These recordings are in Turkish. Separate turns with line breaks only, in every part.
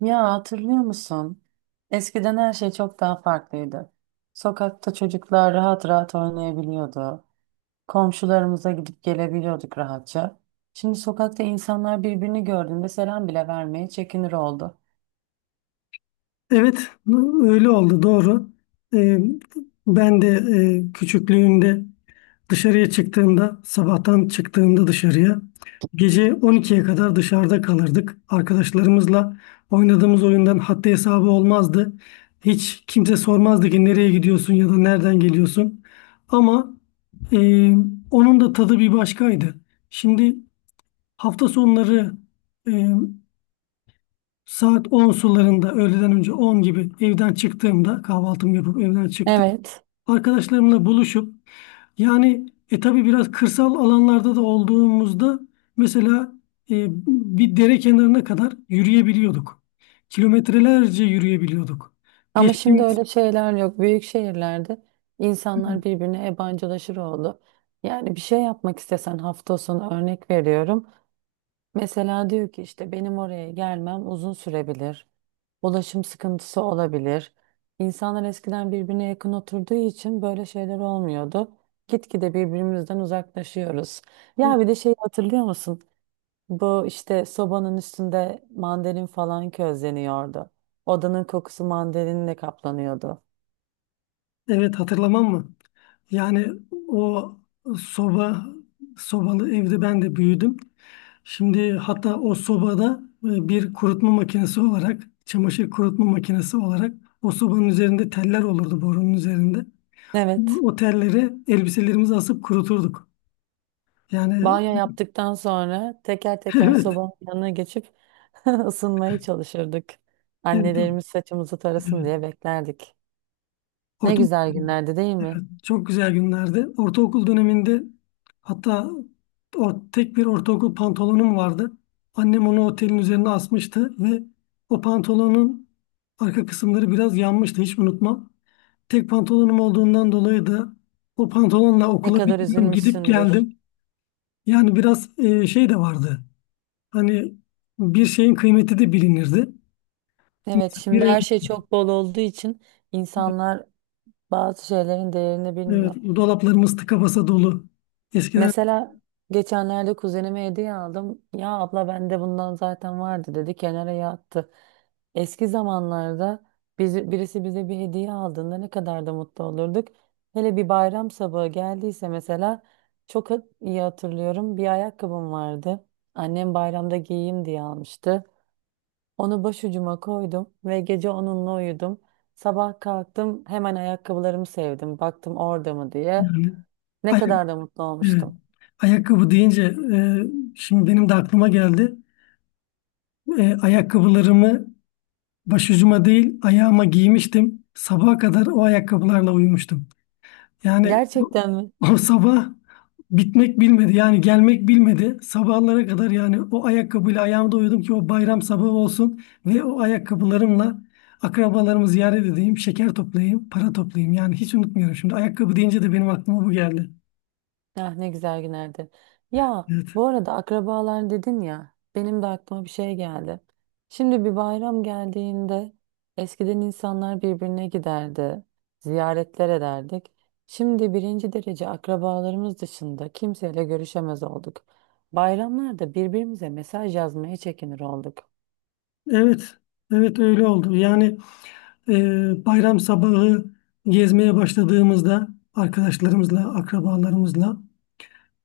Ya hatırlıyor musun? Eskiden her şey çok daha farklıydı. Sokakta çocuklar rahat rahat oynayabiliyordu. Komşularımıza gidip gelebiliyorduk rahatça. Şimdi sokakta insanlar birbirini gördüğünde selam bile vermeye çekinir oldu.
Evet, öyle oldu doğru. Ee, ben de küçüklüğümde dışarıya çıktığımda, sabahtan çıktığımda dışarıya, gece 12'ye kadar dışarıda kalırdık. Arkadaşlarımızla oynadığımız oyundan haddi hesabı olmazdı. Hiç kimse sormazdı ki nereye gidiyorsun ya da nereden geliyorsun. Ama e, onun da tadı bir başkaydı. Şimdi hafta sonları e, saat 10 sularında öğleden önce 10 gibi evden çıktığımda kahvaltımı yapıp evden çıktım.
Evet,
Arkadaşlarımla buluşup yani tabii biraz kırsal alanlarda da olduğumuzda mesela e, bir dere kenarına kadar yürüyebiliyorduk. Kilometrelerce yürüyebiliyorduk.
ama şimdi
Geçtiğimiz
öyle şeyler yok. Büyük şehirlerde insanlar birbirine yabancılaşır oldu. Yani bir şey yapmak istesen hafta sonu örnek veriyorum. Mesela diyor ki işte benim oraya gelmem uzun sürebilir. Ulaşım sıkıntısı olabilir. İnsanlar eskiden birbirine yakın oturduğu için böyle şeyler olmuyordu. Gitgide birbirimizden uzaklaşıyoruz. Ya bir de şeyi hatırlıyor musun? Bu işte sobanın üstünde mandalin falan közleniyordu. Odanın kokusu mandalinle kaplanıyordu.
evet, hatırlamam mı? Yani o soba sobalı evde ben de büyüdüm. Şimdi hatta o sobada bir kurutma makinesi olarak, çamaşır kurutma makinesi olarak o sobanın üzerinde teller olurdu borunun üzerinde.
Evet.
O telleri elbiselerimizi asıp kuruturduk. Yani
Banyo yaptıktan sonra teker teker
evet,
sobanın yanına geçip ısınmaya çalışırdık.
evet,
Annelerimiz saçımızı tarasın
evet.
diye beklerdik. Ne
Orta
güzel günlerdi değil mi?
Çok güzel günlerdi. Ortaokul döneminde hatta o tek bir ortaokul pantolonum vardı. Annem onu otelin üzerine asmıştı ve o pantolonun arka kısımları biraz yanmıştı, hiç unutmam. Tek pantolonum olduğundan dolayı da o pantolonla
Ne
okula bir
kadar
dönem gidip
üzülmüşsündür.
geldim. Yani biraz şey de vardı. Hani bir şeyin kıymeti de bilinirdi.
Evet,
Mesela bir
şimdi her şey
elbise,
çok bol olduğu için insanlar bazı şeylerin değerini
evet,
bilmiyor.
dolaplarımız tıka basa dolu. Eskiden
Mesela geçenlerde kuzenime hediye aldım. Ya abla bende bundan zaten vardı dedi kenara yattı. Eski zamanlarda biz, birisi bize bir hediye aldığında ne kadar da mutlu olurduk. Hele bir bayram sabahı geldiyse mesela iyi hatırlıyorum. Bir ayakkabım vardı. Annem bayramda giyeyim diye almıştı. Onu başucuma koydum ve gece onunla uyudum. Sabah kalktım hemen ayakkabılarımı sevdim. Baktım orada mı diye.
yani.
Ne kadar da mutlu
Evet.
olmuştum.
Ayakkabı deyince e, şimdi benim de aklıma geldi. Ayakkabılarımı başucuma değil ayağıma giymiştim. Sabaha kadar o ayakkabılarla uyumuştum. Yani o,
Gerçekten mi?
o sabah bitmek bilmedi. Yani gelmek bilmedi. Sabahlara kadar yani o ayakkabıyla ayağımda uyudum ki o bayram sabahı olsun ve o ayakkabılarımla akrabalarımı ziyaret edeyim, şeker toplayayım, para toplayayım. Yani hiç unutmuyorum. Şimdi ayakkabı deyince de benim aklıma bu geldi.
Ah ne güzel günlerdi. Ya
Evet.
bu arada akrabalar dedin ya benim de aklıma bir şey geldi. Şimdi bir bayram geldiğinde eskiden insanlar birbirine giderdi, ziyaretler ederdik. Şimdi birinci derece akrabalarımız dışında kimseyle görüşemez olduk. Bayramlarda birbirimize mesaj yazmaya çekinir olduk.
Evet. Evet öyle oldu. Yani bayram sabahı gezmeye başladığımızda arkadaşlarımızla, akrabalarımızla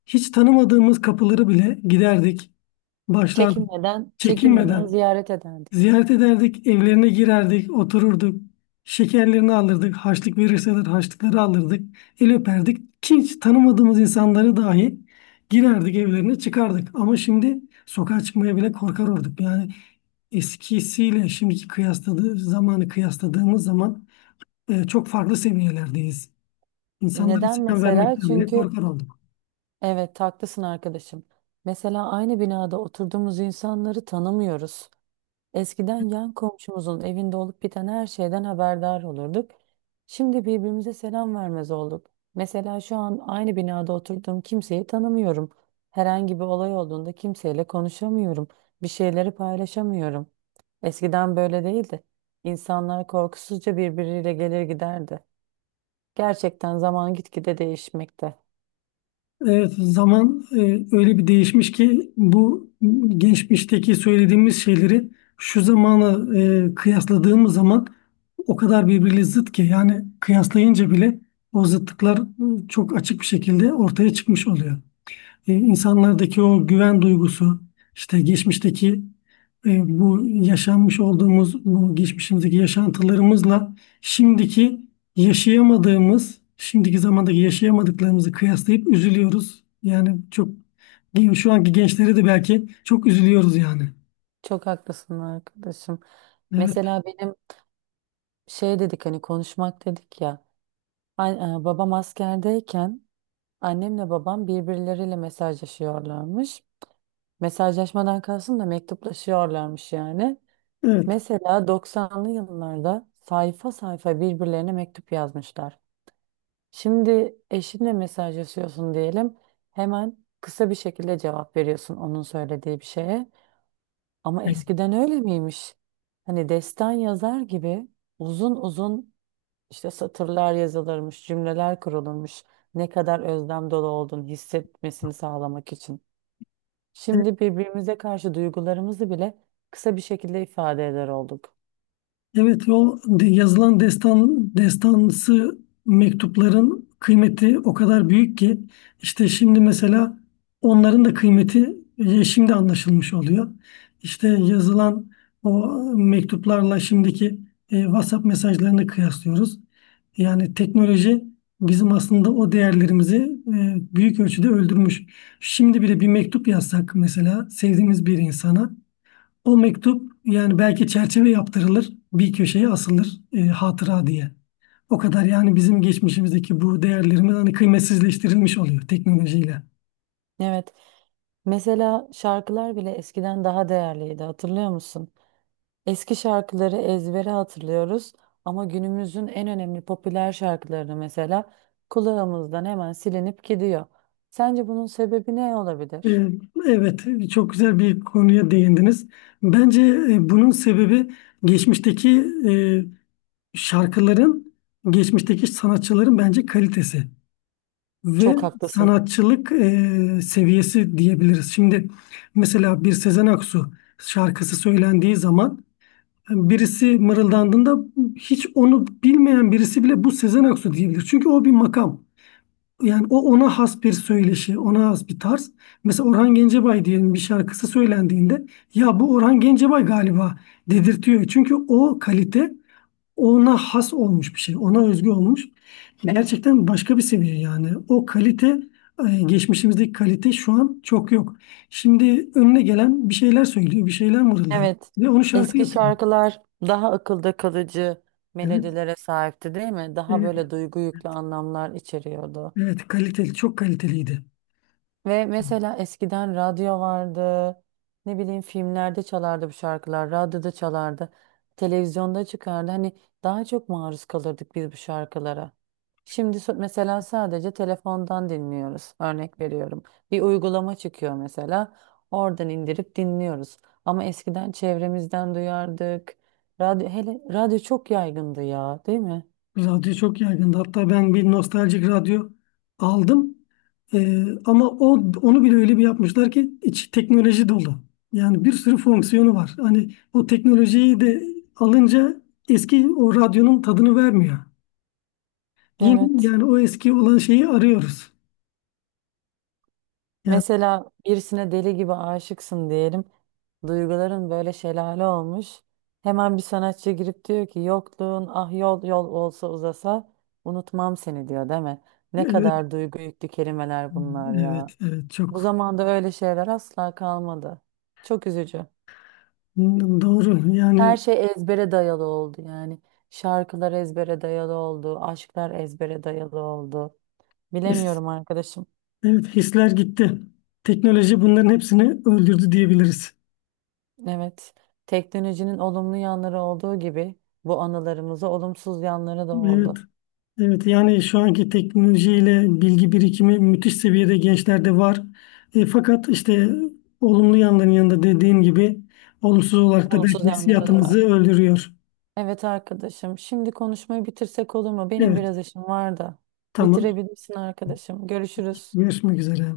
hiç tanımadığımız kapıları bile giderdik, başlardık.
Çekinmeden, çekinmeden
Çekinmeden
ziyaret ederdik.
ziyaret ederdik, evlerine girerdik, otururduk. Şekerlerini alırdık, harçlık verirseler harçlıkları alırdık, el öperdik. Hiç tanımadığımız insanları dahi girerdik evlerine çıkardık. Ama şimdi sokağa çıkmaya bile korkar olduk. Yani eskisiyle şimdiki kıyasladığı zamanı kıyasladığımız zaman çok farklı seviyelerdeyiz. İnsanlara
Neden
selam
mesela?
vermekten bile
Çünkü
korkar olduk.
evet, haklısın arkadaşım. Mesela aynı binada oturduğumuz insanları tanımıyoruz. Eskiden yan komşumuzun evinde olup biten her şeyden haberdar olurduk. Şimdi birbirimize selam vermez olduk. Mesela şu an aynı binada oturduğum kimseyi tanımıyorum. Herhangi bir olay olduğunda kimseyle konuşamıyorum. Bir şeyleri paylaşamıyorum. Eskiden böyle değildi. İnsanlar korkusuzca birbiriyle gelir giderdi. Gerçekten zaman gitgide değişmekte.
Evet, zaman öyle bir değişmiş ki bu geçmişteki söylediğimiz şeyleri şu zamanı kıyasladığımız zaman o kadar birbiriyle zıt ki yani kıyaslayınca bile o zıtlıklar çok açık bir şekilde ortaya çıkmış oluyor. İnsanlardaki o güven duygusu, işte geçmişteki bu yaşanmış olduğumuz bu geçmişimizdeki yaşantılarımızla şimdiki yaşayamadığımız, şimdiki zamandaki yaşayamadıklarımızı kıyaslayıp üzülüyoruz. Yani çok şu anki gençlere de belki çok üzülüyoruz yani.
Çok haklısın arkadaşım.
Evet.
Mesela benim şey dedik hani konuşmak dedik ya. Babam askerdeyken annemle babam birbirleriyle mesajlaşıyorlarmış. Mesajlaşmadan kalsın da mektuplaşıyorlarmış yani. Mesela 90'lı yıllarda sayfa sayfa birbirlerine mektup yazmışlar. Şimdi eşinle mesajlaşıyorsun diyelim. Hemen kısa bir şekilde cevap veriyorsun onun söylediği bir şeye. Ama
Evet.
eskiden öyle miymiş? Hani destan yazar gibi uzun uzun işte satırlar yazılırmış, cümleler kurulurmuş. Ne kadar özlem dolu olduğunu hissetmesini sağlamak için. Şimdi birbirimize karşı duygularımızı bile kısa bir şekilde ifade eder olduk.
Evet, yazılan destan destansı mektupların kıymeti o kadar büyük ki işte şimdi mesela onların da kıymeti şimdi anlaşılmış oluyor. İşte yazılan o mektuplarla şimdiki WhatsApp mesajlarını kıyaslıyoruz. Yani teknoloji bizim aslında o değerlerimizi büyük ölçüde öldürmüş. Şimdi bile bir mektup yazsak mesela sevdiğimiz bir insana o mektup yani belki çerçeve yaptırılır, bir köşeye asılır hatıra diye. O kadar yani bizim geçmişimizdeki bu değerlerimiz hani kıymetsizleştirilmiş oluyor teknolojiyle.
Evet. Mesela şarkılar bile eskiden daha değerliydi, hatırlıyor musun? Eski şarkıları ezbere hatırlıyoruz ama günümüzün en önemli popüler şarkılarını mesela kulağımızdan hemen silinip gidiyor. Sence bunun sebebi ne
E,
olabilir?
evet, çok güzel bir konuya değindiniz. Bence bunun sebebi geçmişteki e, şarkıların, geçmişteki sanatçıların bence kalitesi ve
Çok haklısın.
sanatçılık seviyesi diyebiliriz. Şimdi mesela bir Sezen Aksu şarkısı söylendiği zaman birisi mırıldandığında hiç onu bilmeyen birisi bile bu Sezen Aksu diyebilir. Çünkü o bir makam. Yani o ona has bir söyleşi, ona has bir tarz. Mesela Orhan Gencebay diyelim bir şarkısı söylendiğinde ya bu Orhan Gencebay galiba dedirtiyor. Çünkü o kalite ona has olmuş bir şey, ona özgü olmuş. Gerçekten başka bir seviye yani. O kalite geçmişimizdeki kalite şu an çok yok. Şimdi önüne gelen bir şeyler söylüyor, bir şeyler mırıldan
Evet,
ve onu şarkı
eski
yapıyor.
şarkılar daha akılda kalıcı
Evet.
melodilere sahipti, değil mi? Daha
Evet.
böyle duygu yüklü anlamlar içeriyordu.
Evet kaliteli, çok kaliteliydi.
Ve mesela eskiden radyo vardı. Ne bileyim filmlerde çalardı bu şarkılar. Radyoda çalardı. Televizyonda çıkardı. Hani daha çok maruz kalırdık biz bu şarkılara. Şimdi mesela sadece telefondan dinliyoruz. Örnek veriyorum. Bir uygulama çıkıyor mesela. Oradan indirip dinliyoruz. Ama eskiden çevremizden duyardık. Radyo, hele radyo çok yaygındı ya, değil mi?
Radyo çok yaygındı. Hatta ben bir nostaljik radyo aldım. Ama o onu bile öyle bir yapmışlar ki içi teknoloji dolu. Yani bir sürü fonksiyonu var. Hani o teknolojiyi de alınca eski o radyonun tadını vermiyor. Yeni
Evet.
yani o eski olan şeyi arıyoruz. Yani
Mesela birisine deli gibi aşıksın diyelim. Duyguların böyle şelale olmuş. Hemen bir sanatçı girip diyor ki yokluğun ah yol yol olsa uzasa unutmam seni diyor değil mi? Ne
evet,
kadar duygu yüklü kelimeler bunlar ya.
evet,
Bu
çok
zamanda öyle şeyler asla kalmadı. Çok üzücü.
doğru. Yani
Her şey ezbere dayalı oldu yani. Şarkılar ezbere dayalı oldu, aşklar ezbere dayalı oldu.
his,
Bilemiyorum arkadaşım.
evet hisler gitti. Teknoloji bunların hepsini öldürdü diyebiliriz.
Evet, teknolojinin olumlu yanları olduğu gibi bu anılarımıza olumsuz yanları da
Evet.
oldu.
Evet yani şu anki teknolojiyle bilgi birikimi müthiş seviyede gençlerde var. Fakat işte olumlu yanların yanında dediğim gibi olumsuz olarak da
Olumsuz
belki
yanları da
hissiyatımızı
var.
öldürüyor.
Evet arkadaşım, şimdi konuşmayı bitirsek olur mu? Benim
Evet.
biraz işim var da.
Tamam.
Bitirebilirsin arkadaşım. Görüşürüz.
Görüşmek üzere.